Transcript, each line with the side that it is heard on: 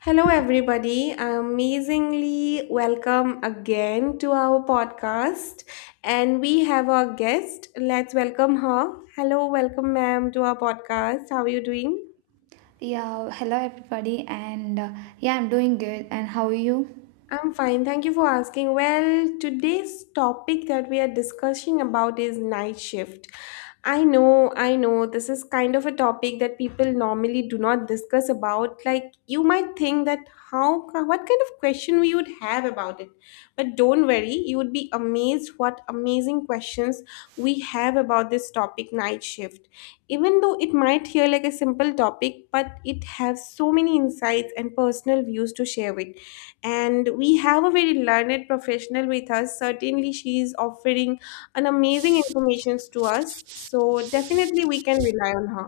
left: Hello, everybody. Amazingly welcome again to our podcast. And we have our guest. Let's welcome her. Hello, welcome, ma'am, to our podcast. How are you doing?
right: Yeah, hello everybody, and yeah, I'm doing good. And how are you?
left: I'm fine. Thank you for asking. Well, today's topic that we are discussing about is night shift. I know, this is kind of a topic that people normally do not discuss about. Like, you might think that how, what kind of question we would have about it. But don't worry, you would be amazed what amazing questions we have about this topic, night shift, even though it might hear like a simple topic, but it has so many insights and personal views to share with. And we have a very learned professional with us. Certainly she is offering an amazing informations to us, so definitely we can rely on her.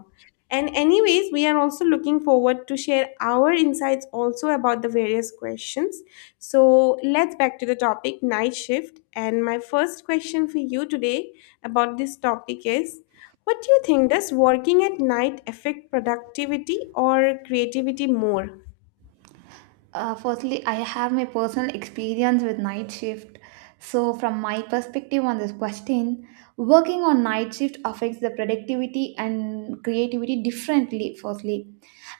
left: And anyways, we are also looking forward to share our insights also about the various questions. So let's back to the topic night shift, and my first question for you today about this topic is, what do you think? Does working at night affect productivity or creativity more?
right: Firstly, I have my personal experience with night shift. So, from my perspective on this question, working on night shift affects the productivity and creativity differently, firstly.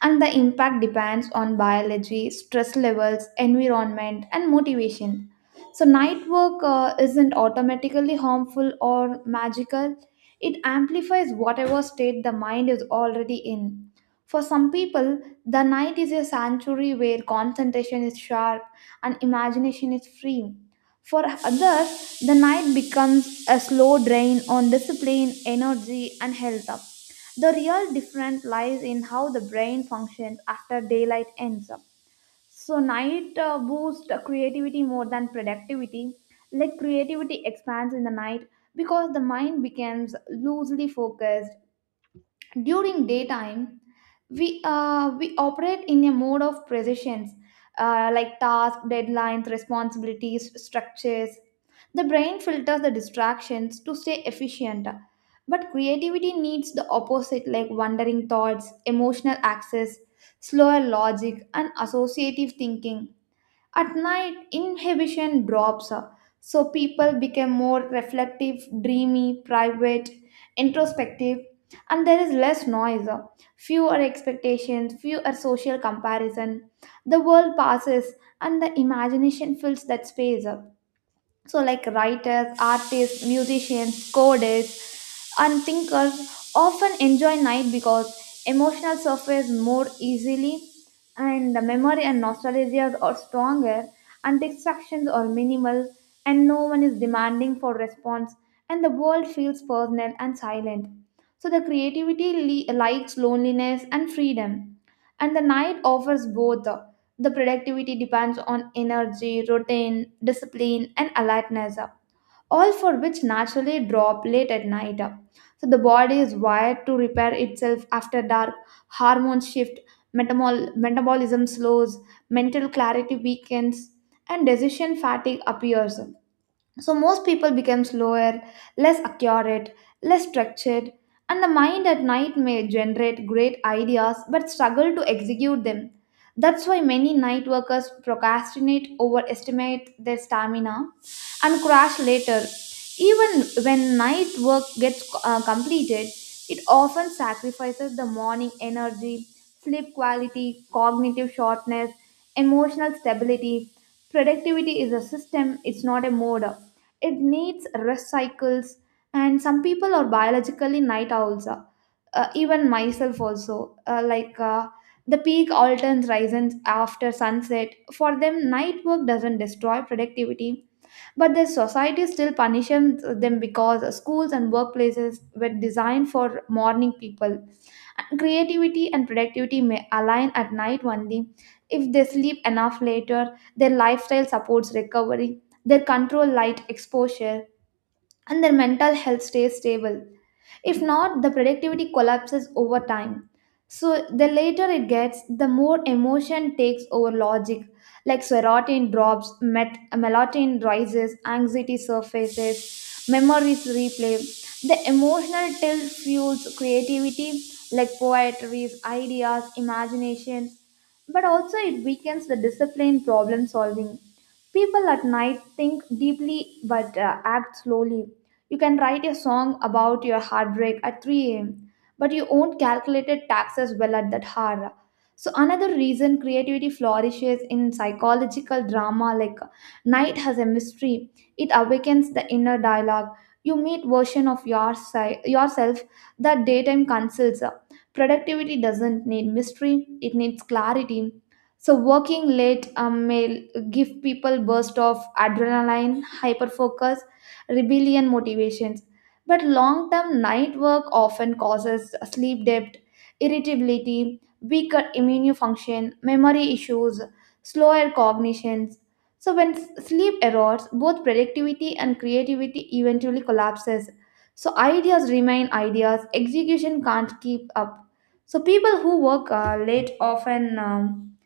right: And the impact depends on biology, stress levels, environment, and motivation. So, night work isn't automatically harmful or magical, it amplifies whatever state the mind is already in. For some people, the night is a sanctuary where concentration is sharp and imagination is free. For others, the night becomes a slow drain on discipline, energy, and health. Up. The real difference lies in how the brain functions after daylight ends up. So, night boosts creativity more than productivity. Like, creativity expands in the night because the mind becomes loosely focused during daytime we operate in a mode of precisions, like tasks, deadlines, responsibilities, structures. The brain filters the distractions to stay efficient, but creativity needs the opposite, like wandering thoughts, emotional access, slower logic, and associative thinking. At night, inhibition drops, so people become more reflective, dreamy, private, introspective, and there is less noise, fewer expectations, fewer social comparison. The world passes, and the imagination fills that space. So, like writers, artists, musicians, coders, and thinkers often enjoy night because emotional surface more easily, and the memory and nostalgia are stronger, and distractions are minimal, and no one is demanding for response, and the world feels personal and silent. So, the creativity likes loneliness and freedom, and the night offers both. The productivity depends on energy, routine, discipline, and alertness, all for which naturally drop late at night. So the body is wired to repair itself after dark, hormones shift, metabolism slows, mental clarity weakens, and decision fatigue appears. So most people become slower, less accurate, less structured, and the mind at night may generate great ideas but struggle to execute them. That's why many night workers procrastinate, overestimate their stamina, and crash later. Even when night work gets completed, it often sacrifices the morning energy, sleep quality, cognitive sharpness, emotional stability. Productivity is a system, it's not a mode. It needs rest cycles, and some people are biologically night owls, even myself also, the peak alterns rises after sunset. For them, night work doesn't destroy productivity, but the society still punishes them because schools and workplaces were designed for morning people. And creativity and productivity may align at night only if they sleep enough later, their lifestyle supports recovery, their control light exposure, and their mental health stays stable. If not, the productivity collapses over time. So the later it gets, the more emotion takes over logic. Like serotonin drops, melatonin rises, anxiety surfaces, memories replay. The emotional tilt fuels creativity, like poetry, ideas, imagination, but also it weakens the discipline problem solving. People at night think deeply but act slowly. You can write a song about your heartbreak at 3 a.m., but you won't calculate the taxes well at that hour. So, another reason creativity flourishes in psychological drama, like night has a mystery, it awakens the inner dialogue. You meet version of yourself that daytime conceals. Productivity doesn't need mystery, it needs clarity. So working late, may give people burst of adrenaline, hyperfocus, rebellion motivations. But long term night work often causes sleep debt, irritability, weaker immune function, memory issues, slower cognitions. So when sleep erodes, both productivity and creativity eventually collapses. So ideas remain ideas, execution can't keep up. So people who work late often, um,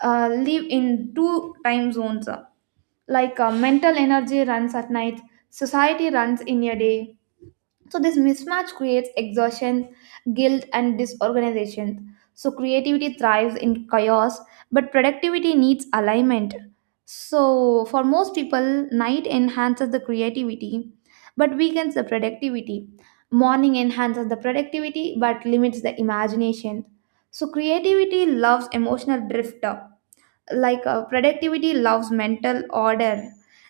right: uh, live in two time zones, mental energy runs at night, society runs in a day. So this mismatch creates exhaustion, guilt, and disorganization. So creativity thrives in chaos but productivity needs alignment. So for most people, night enhances the creativity but weakens the productivity. Morning enhances the productivity but limits the imagination. So creativity loves emotional drift, like, productivity loves mental order.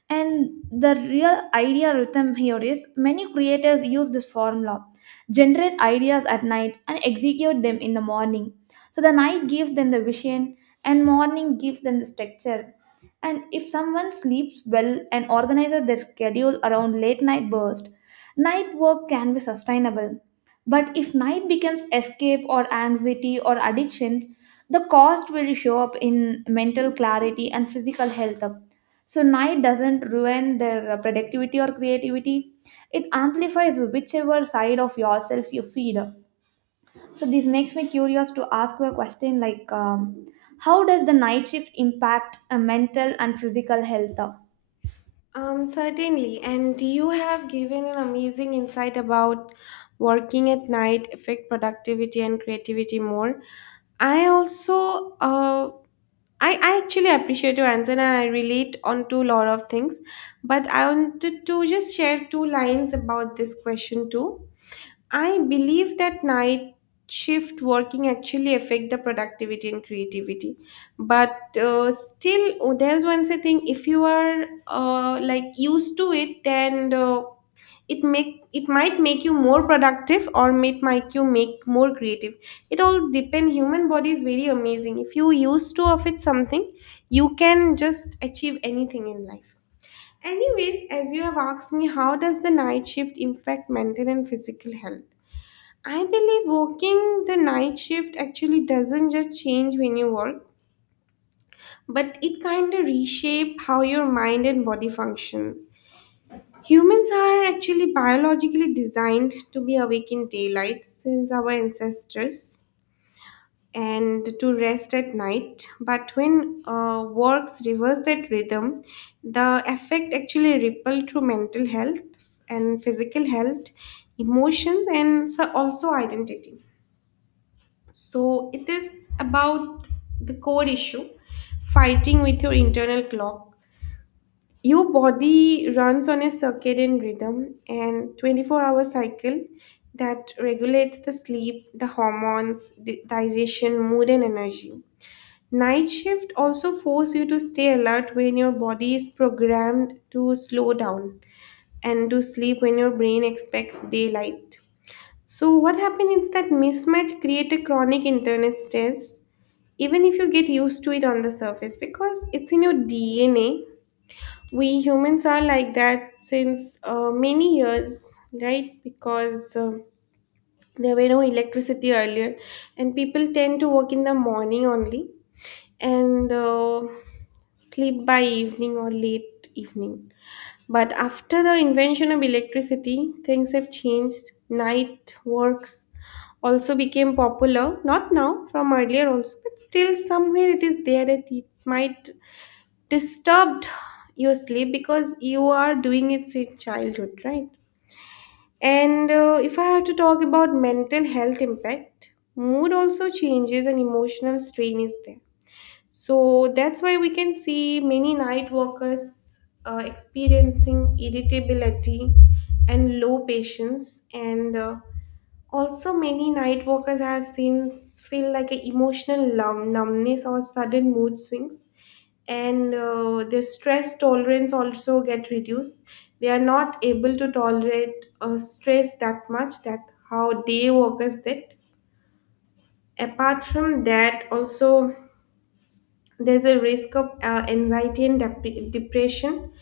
right: And the real idea rhythm here is many creators use this formula: generate ideas at night and execute them in the morning. So the night gives them the vision, and morning gives them the structure. And if someone sleeps well and organizes their schedule around late night burst, night work can be sustainable. But if night becomes escape or anxiety or addictions, the cost will show up in mental clarity and physical health. So, night doesn't ruin their productivity or creativity, it amplifies whichever side of yourself you feed. So, this makes me curious to ask you a question like, how does the night shift impact mental and physical health?
left: Certainly. And you have given an amazing insight about working at night affect productivity and creativity more. I also I actually appreciate your answer and I relate on to a lot of things. But I wanted to just share two lines about this question too. I believe that night shift working actually affect the productivity and creativity, but still, oh, there's one say thing, if you are like used to it, then it make, it might make you more productive, or it might you make more creative. It all depend, human body is very amazing. If you used to of it something, you can just achieve anything in life. Anyways, as you have asked me, how does the night shift impact mental and physical health? I believe working the night shift actually doesn't just change when you work, but it kind of reshape how your mind and body function. Humans are actually biologically designed to be awake in daylight since our ancestors, and to rest at night. But when works reverse that rhythm, the effect actually ripple through mental health and physical health, emotions, and so also identity. So it is about the core issue, fighting with your internal clock. Your body runs on a circadian rhythm and 24-hour cycle that regulates the sleep, the hormones, the digestion, mood, and energy. Night shift also force you to stay alert when your body is programmed to slow down, and to sleep when your brain expects daylight. So what happens is that mismatch create a chronic internal stress, even if you get used to it on the surface, because it's in your DNA. We humans are like that since many years, right? Because there were no electricity earlier, and people tend to work in the morning only, and sleep by evening or late evening. But after the invention of electricity, things have changed. Night works also became popular, not now, from earlier also, but still somewhere it is there that it might disturb your sleep because you are doing it since childhood, right? And if I have to talk about mental health impact, mood also changes and emotional strain is there, so that's why we can see many night workers experiencing irritability and low patience, and also many night workers I have since feel like an emotional numbness or sudden mood swings, and their stress tolerance also get reduced. They are not able to tolerate stress that much that how day workers did. Apart from that, also there's a risk of anxiety and depression.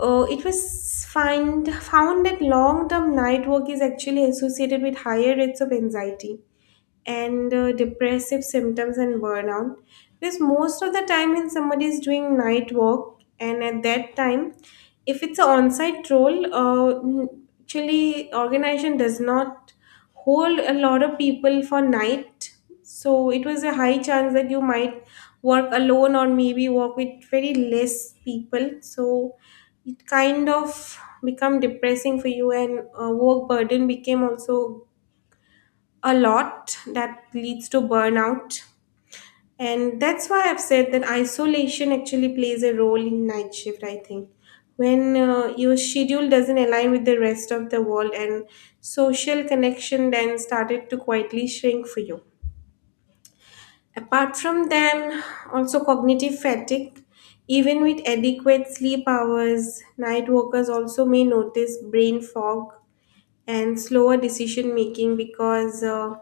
left: It was find, found that long term night work is actually associated with higher rates of anxiety and depressive symptoms and burnout. Because most of the time, when somebody is doing night work, and at that time, if it's an on site role, actually, organization does not hold a lot of people for night. So it was a high chance that you might work alone, or maybe work with very less people. So it kind of become depressing for you, and work burden became also a lot that leads to burnout. And that's why I've said that isolation actually plays a role in night shift, I think. When your schedule doesn't align with the rest of the world, and social connection then started to quietly shrink for you. Apart from them, also cognitive fatigue. Even with adequate sleep hours, night workers also may notice brain fog and slower decision making, because uh,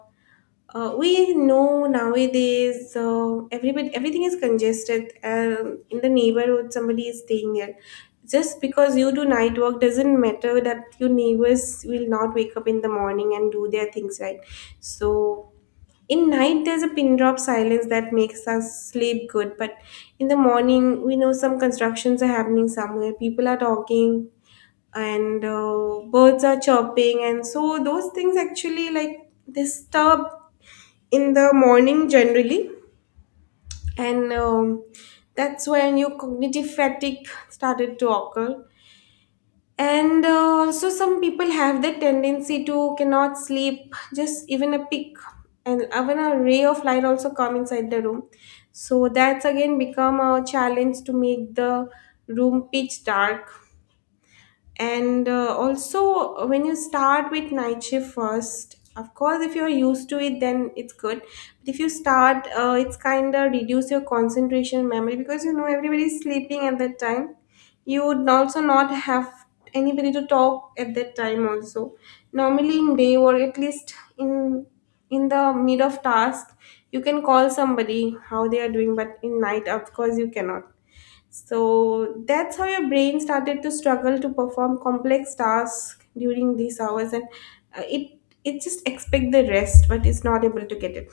left: uh, we know nowadays everybody everything is congested. In the neighborhood, somebody is staying there. Just because you do night work doesn't matter that your neighbors will not wake up in the morning and do their things, right. So in night, there's a pin drop silence that makes us sleep good. But in the morning, we know some constructions are happening somewhere. People are talking, and birds are chirping, and so those things actually like disturb in the morning generally, and that's when your cognitive fatigue started to occur. And also, some people have the tendency to cannot sleep, just even a peak, and even a ray of light also come inside the room. So that's again become a challenge to make the room pitch dark. And also when you start with night shift first, of course, if you're used to it then it's good, but if you start it's kind of reduce your concentration memory, because you know everybody's sleeping at that time. You would also not have anybody to talk at that time also. Normally in day, or at least in the mid of task you can call somebody how they are doing, but in night, of course, you cannot. So that's how your brain started to struggle to perform complex tasks during these hours, and uh, it it just expect the rest, but it's not able to get it.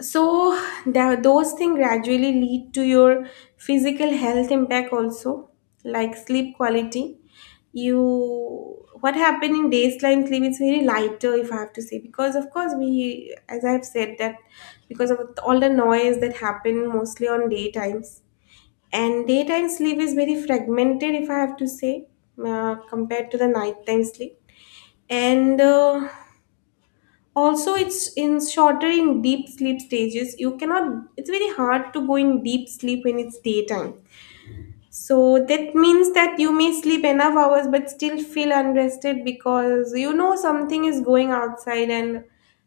left: So that, those things gradually lead to your physical health impact also, like sleep quality. You what happened in daytime sleep is very lighter, if I have to say, because of course we, as I have said, that because of all the noise that happen mostly on daytimes, and daytime sleep is very fragmented, if I have to say, compared to the nighttime sleep. And also, it's in shorter in deep sleep stages. You cannot, it's very hard to go in deep sleep when it's daytime. So that means that you may sleep enough hours but still feel unrested, because you know something is going outside, and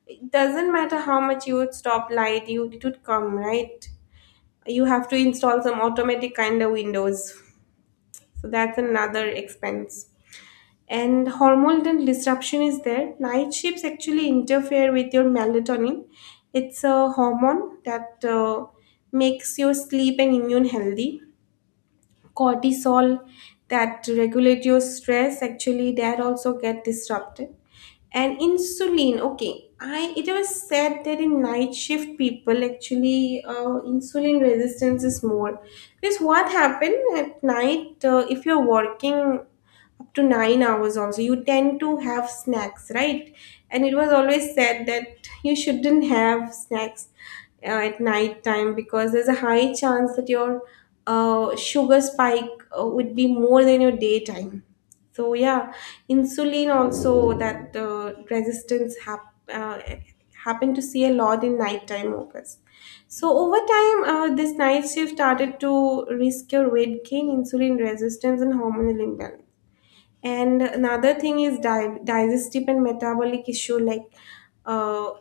left: it doesn't matter how much you would stop light, you it would come, right? You have to install some automatic kind of windows. So that's another expense. And hormonal disruption is there. Night shifts actually interfere with your melatonin. It's a hormone that makes your sleep and immune healthy. Cortisol that regulate your stress, actually that also get disrupted. And insulin, okay, I it was said that in night shift people actually insulin resistance is more, because what happen at night, if you're working up to 9 hours also, you tend to have snacks, right? And it was always said that you shouldn't have snacks at night time, because there's a high chance that your sugar spike would be more than your daytime. So yeah, insulin also that resistance happen to see a lot in nighttime workers. So over time, this night shift started to risk your weight gain, insulin resistance, and hormonal imbalance. And another thing is digestive and metabolic issue. Like uh,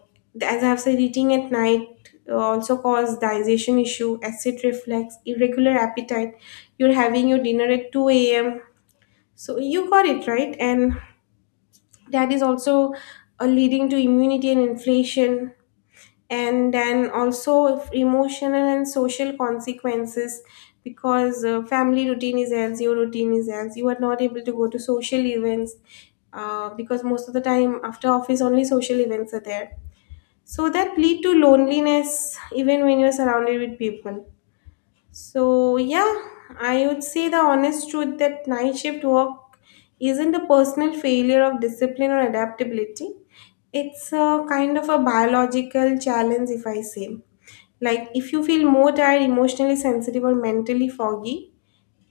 left: as I've said, eating at night also cause digestion issue, acid reflux, irregular appetite. You're having your dinner at 2 a.m. So you got it right, and that is also leading to immunity and inflation. And then also if emotional and social consequences, because family routine is else, your routine is else, you are not able to go to social events, because most of the time after office only social events are there. So that lead to loneliness even when you're surrounded with people. So yeah, I would say the honest truth that night shift work isn't a personal failure of discipline or adaptability, it's a kind of a biological challenge, if I say. Like if you feel more tired, emotionally sensitive, or mentally foggy,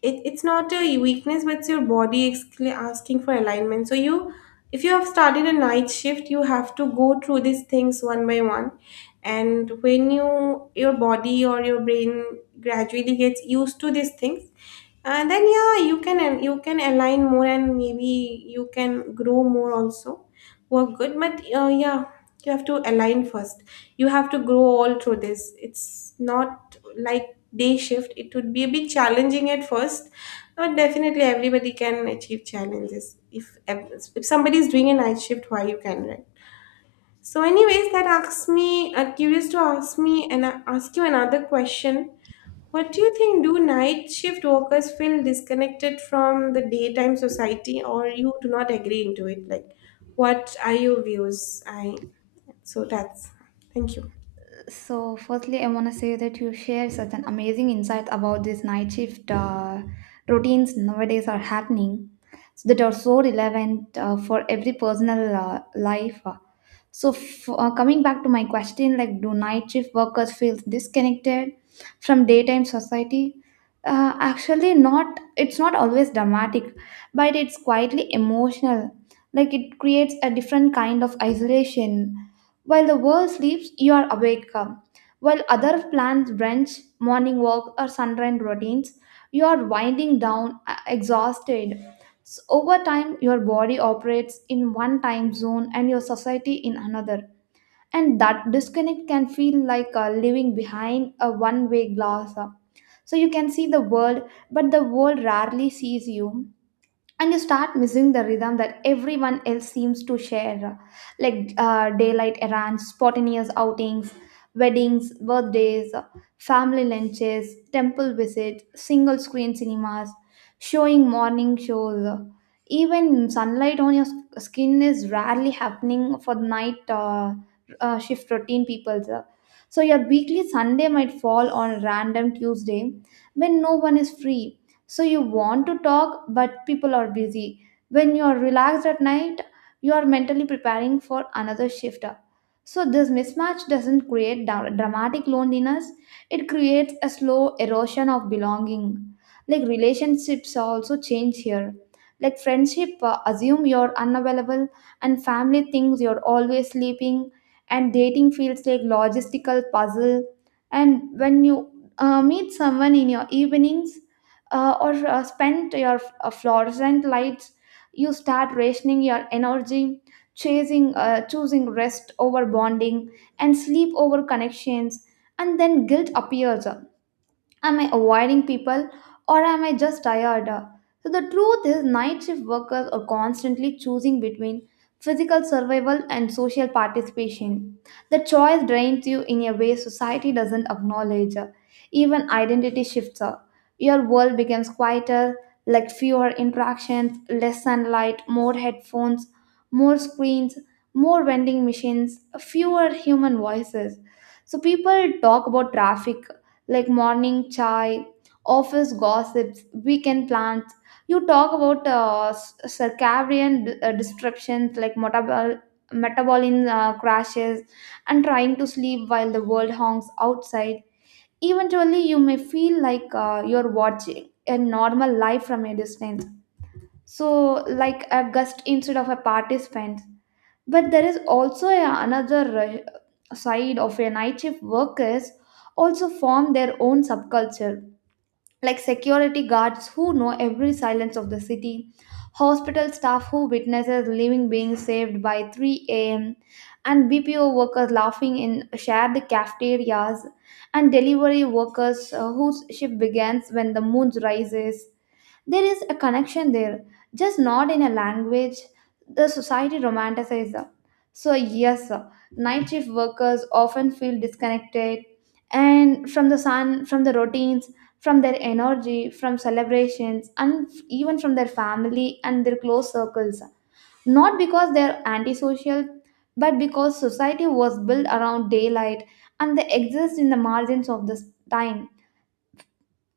left: it's not a weakness, but it's your body asking for alignment. So you, if you have started a night shift, you have to go through these things one by one. And when your body or your brain gradually gets used to these things, and then yeah you can align more, and maybe you can grow more also, work good. But yeah, you have to align first. You have to grow all through this. It's not like day shift. It would be a bit challenging at first, but definitely everybody can achieve challenges. If somebody is doing a night shift, why you can, right? So, anyways, that asks me. Curious to ask me and ask you another question. What do you think? Do night shift workers feel disconnected from the daytime society, or you do not agree into it? Like, what are your views? I so that's Thank you.
right: So, firstly, I want to say that you share such an amazing insight about these night shift routines nowadays are happening, so that are so relevant for every personal life. So, coming back to my question, like, do night shift workers feel disconnected from daytime society? Actually, not. It's not always dramatic, but it's quietly emotional. Like, it creates a different kind of isolation while the world sleeps, you are awake. uh, While other plans wrench, morning walk, or sunrise routines, you are winding down, exhausted. So over time, your body operates in one time zone and your society in another. And that disconnect can feel like living behind a one way glass. So you can see the world, but the world rarely sees you, and you start missing the rhythm that everyone else seems to share, like daylight errands, spontaneous outings, weddings, birthdays, family lunches, temple visits, single screen cinemas showing morning shows. Even sunlight on skin is rarely happening for night shift routine people. So your weekly Sunday might fall on a random Tuesday when no one is free. So you want to talk but people are busy. When you are relaxed at night, you are mentally preparing for another shift. So this mismatch doesn't create dramatic loneliness, it creates a slow erosion of belonging. Like relationships also change here, like friendship assume you're unavailable, and family thinks you're always sleeping, and dating feels like logistical puzzle. And when you meet someone in your evenings, or spent your fluorescent lights, you start rationing your energy, chasing choosing rest over bonding and sleep over connections, and then guilt appears. Am I avoiding people or am I just tired? So, the truth is, night shift workers are constantly choosing between physical survival and social participation. The choice drains you in a way society doesn't acknowledge. Even identity shifts. Your world becomes quieter, like fewer interactions, less sunlight, more headphones, more screens, more vending machines, fewer human voices. So, people talk about traffic, like morning chai, office gossips, weekend plans. You talk about circadian disruptions, like metabolism crashes and trying to sleep while the world honks outside. Eventually, you may feel like you're watching a normal life from a distance. So, like a guest instead of a participant. But there is also a, another side of a night shift workers. Also form their own subculture, like security guards who know every silence of the city, hospital staff who witnesses living being saved by 3 a.m., and BPO workers laughing in shared cafeterias, and delivery workers whose shift begins when the moon rises. There is a connection there, just not in a language the society romanticizes. So, yes, night shift workers often feel disconnected, and from the sun, from the routines, from their energy, from celebrations, and even from their family and their close circles. Not because they're antisocial, but because society was built around daylight and they exist in the margins of this time.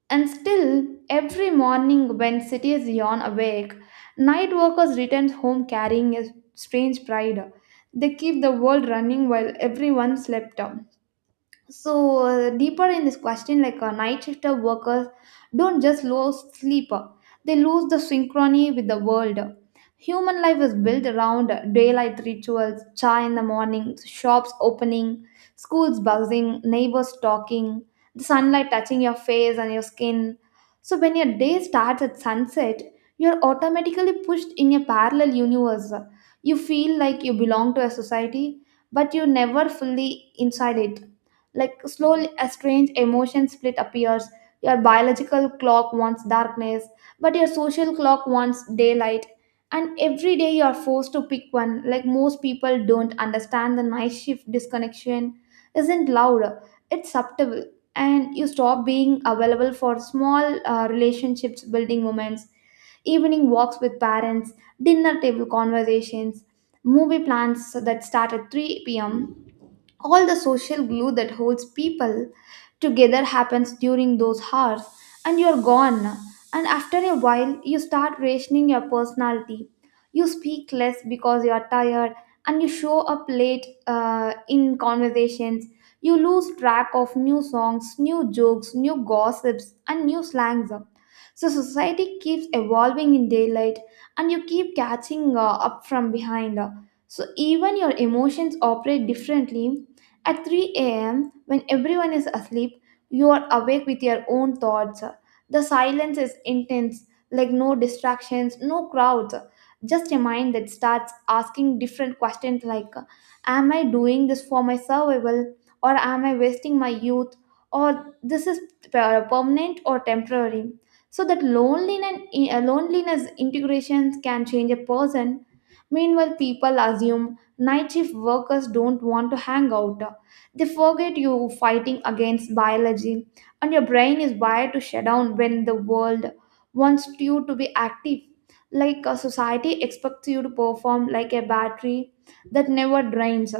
right: And still, every morning when cities yawn awake, night workers return home carrying a strange pride. They keep the world running while everyone slept. So, deeper in this question, like night shifter workers don't just lose sleep, they lose the synchrony with the world. Human life is built around daylight rituals, chai in the morning, shops opening, schools buzzing, neighbors talking, the sunlight touching your face and your skin. So when your day starts at sunset, you're automatically pushed in a parallel universe. You feel like you belong to a society, but you're never fully inside it. Like slowly, a strange emotion split appears. Your biological clock wants darkness, but your social clock wants daylight. And every day you are forced to pick one. Like, most people don't understand the night shift disconnection isn't loud, it's subtle. And you stop being available for small relationships building moments, evening walks with parents, dinner table conversations, movie plans that start at 3 p.m. All the social glue that holds people together happens during those hours, and you're gone. And after a while, you start rationing your personality. You speak less because you are tired, and you show up late in conversations. You lose track of new songs, new jokes, new gossips, and new slangs. So, society keeps evolving in daylight, and you keep catching up from behind. So even your emotions operate differently. At 3 a.m., when everyone is asleep, you are awake with your own thoughts. The silence is intense, like no distractions, no crowds. Just a mind that starts asking different questions like, am I doing this for my survival? Or am I wasting my youth? Or this is permanent or temporary? So that loneliness, eh, loneliness integrations can change a person. Meanwhile, people assume night shift workers don't want to hang out. They forget you are fighting against biology, and your brain is wired to shut down when the world wants you to be active. Like a society expects you to perform like a battery that never drains.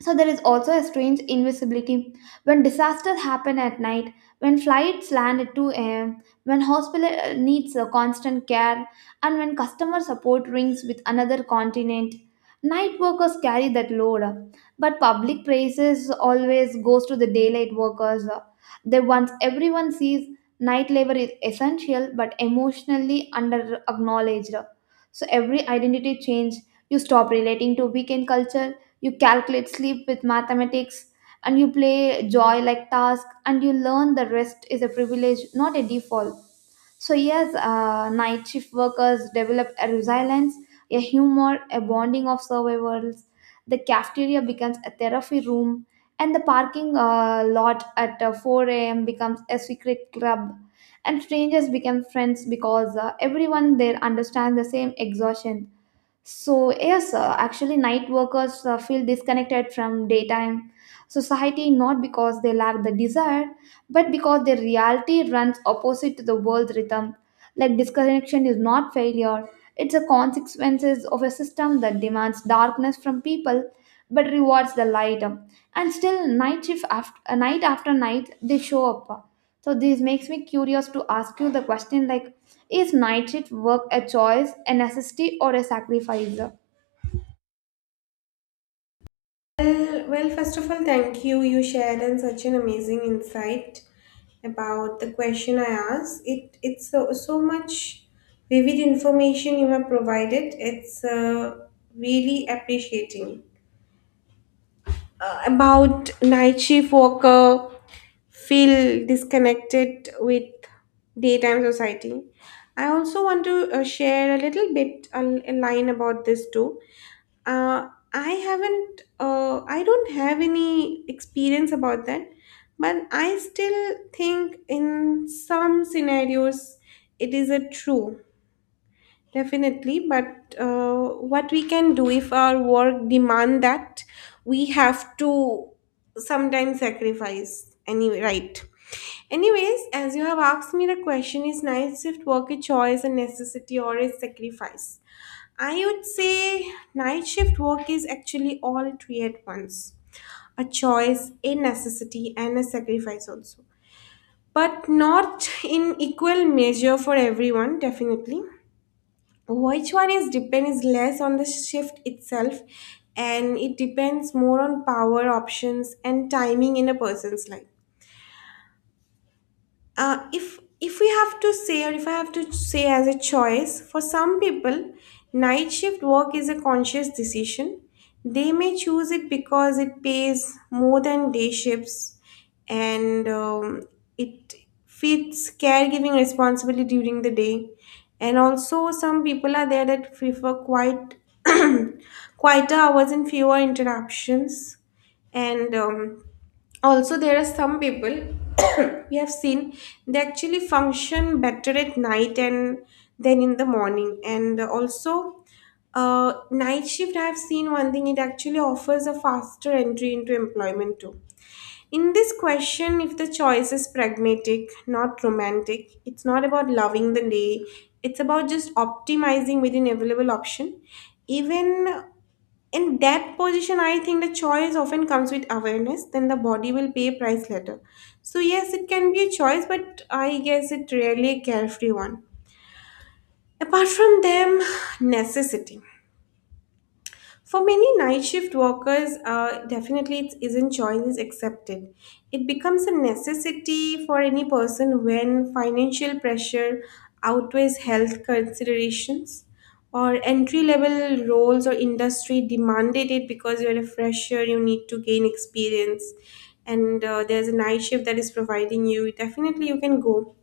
right: So there is also a strange invisibility. When disasters happen at night, when flights land at 2 a.m., when hospital needs a constant care, and when customer support rings with another continent, night workers carry that load. But public praises always goes to the daylight workers. They once everyone sees night labor is essential but emotionally under acknowledged. So every identity change, you stop relating to weekend culture, you calculate sleep with mathematics, and you play joy like task, and you learn the rest is a privilege, not a default. So, yes, night shift workers develop a resilience, a humor, a bonding of survivors. The cafeteria becomes a therapy room, and the parking lot at 4 a.m. becomes a secret club. And strangers become friends because everyone there understands the same exhaustion. So, yes, actually, night workers feel disconnected from daytime society, not because they lack the desire, but because their reality runs opposite to the world's rhythm. Like, disconnection is not failure, it's a consequences of a system that demands darkness from people but rewards the light. And still, night shift after night, they show up. So this makes me curious to ask you the question like, is night shift work a choice, a necessity, or a sacrifice? Yeah,
left: Well, first of all, thank you. You shared and such an amazing insight about the question I asked. It's so so much vivid information you have provided. It's really appreciating about night shift worker feel disconnected with daytime society. I also want to share a little bit a line about this too. I don't have any experience about that, but I still think in some scenarios it is a true, definitely. But what we can do if our work demand that, we have to sometimes sacrifice anyway, right? Anyways, as you have asked me the question, is night shift work a choice, a necessity, or a sacrifice? I would say night shift work is actually all three at once: a choice, a necessity, and a sacrifice also. But not in equal measure for everyone, definitely. Which one is depends less on the shift itself, and it depends more on power options and timing in a person's life. If we have to say, or if I have to say, as a choice for some people, night shift work is a conscious decision. They may choose it because it pays more than day shifts, and it fits caregiving responsibility during the day. And also, some people are there that prefer quiet quieter hours and fewer interruptions, and also there are some people we have seen they actually function better at night and then in the morning. And also, night shift, I have seen one thing, it actually offers a faster entry into employment too. In this question, if the choice is pragmatic, not romantic, it's not about loving the day, it's about just optimizing within available option. Even in that position, I think the choice often comes with awareness then the body will pay a price later. So yes, it can be a choice, but I guess it really a carefree one. Apart from them, necessity. For many night shift workers, definitely it isn't choice is accepted. It becomes a necessity for any person when financial pressure outweighs health considerations, or entry level roles or industry demanded it because you're a fresher, you need to gain experience, and there's a night shift that is providing you. Definitely, you can go.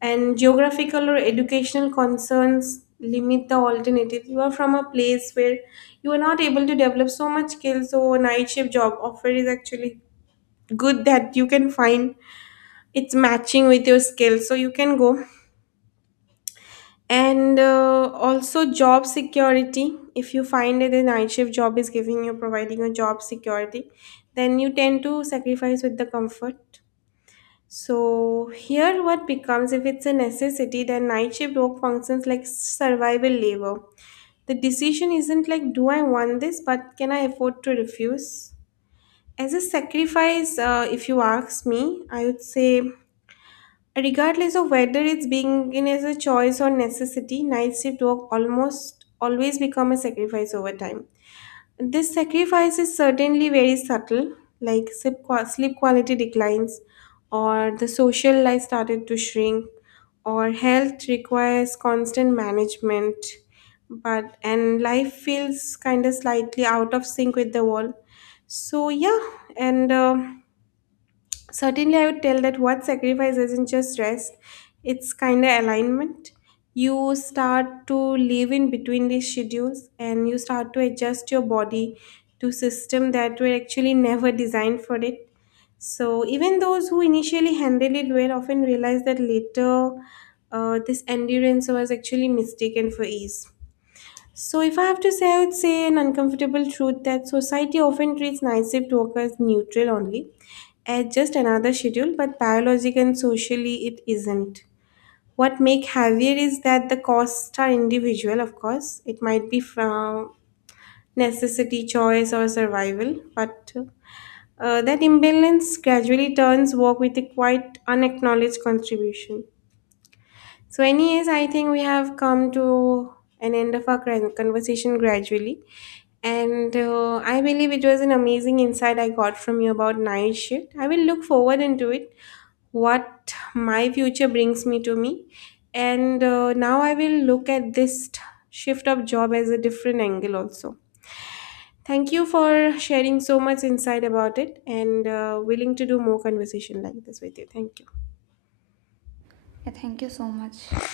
left: And geographical or educational concerns limit the alternative. You are from a place where you are not able to develop so much skills, so a night shift job offer is actually good that you can find. It's matching with your skills, so you can go. And also job security. If you find that the night shift job is giving you providing a job security, then you tend to sacrifice with the comfort. So here what becomes, if it's a necessity, then night shift work functions like survival labor. The decision isn't like, do I want this, but can I afford to refuse? As a sacrifice, if you ask me, I would say regardless of whether it's being in as a choice or necessity, night shift work almost always become a sacrifice over time. This sacrifice is certainly very subtle, like sleep quality declines, or the social life started to shrink, or health requires constant management, but and life feels kind of slightly out of sync with the world. So yeah, and. Certainly, I would tell that what sacrifice isn't just rest, it's kind of alignment. You start to live in between these schedules, and you start to adjust your body to system that were actually never designed for it. So even those who initially handled it well often realize that later this endurance was actually mistaken for ease. So, if I have to say, I would say an uncomfortable truth that society often treats night shift workers neutral only, as just another schedule, but biologically and socially it isn't. What make heavier is that the costs are individual, of course. It might be from necessity, choice, or survival, but that imbalance gradually turns work with a quite unacknowledged contribution. So, anyways, I think we have come to an end of our conversation gradually. And I believe it was an amazing insight I got from you about night shift. I will look forward into it, what my future brings me to me. And now I will look at this shift of job as a different angle also. Thank you for sharing so much insight about it, and willing to do more conversation like this with you. Thank you.
right: thank you so much.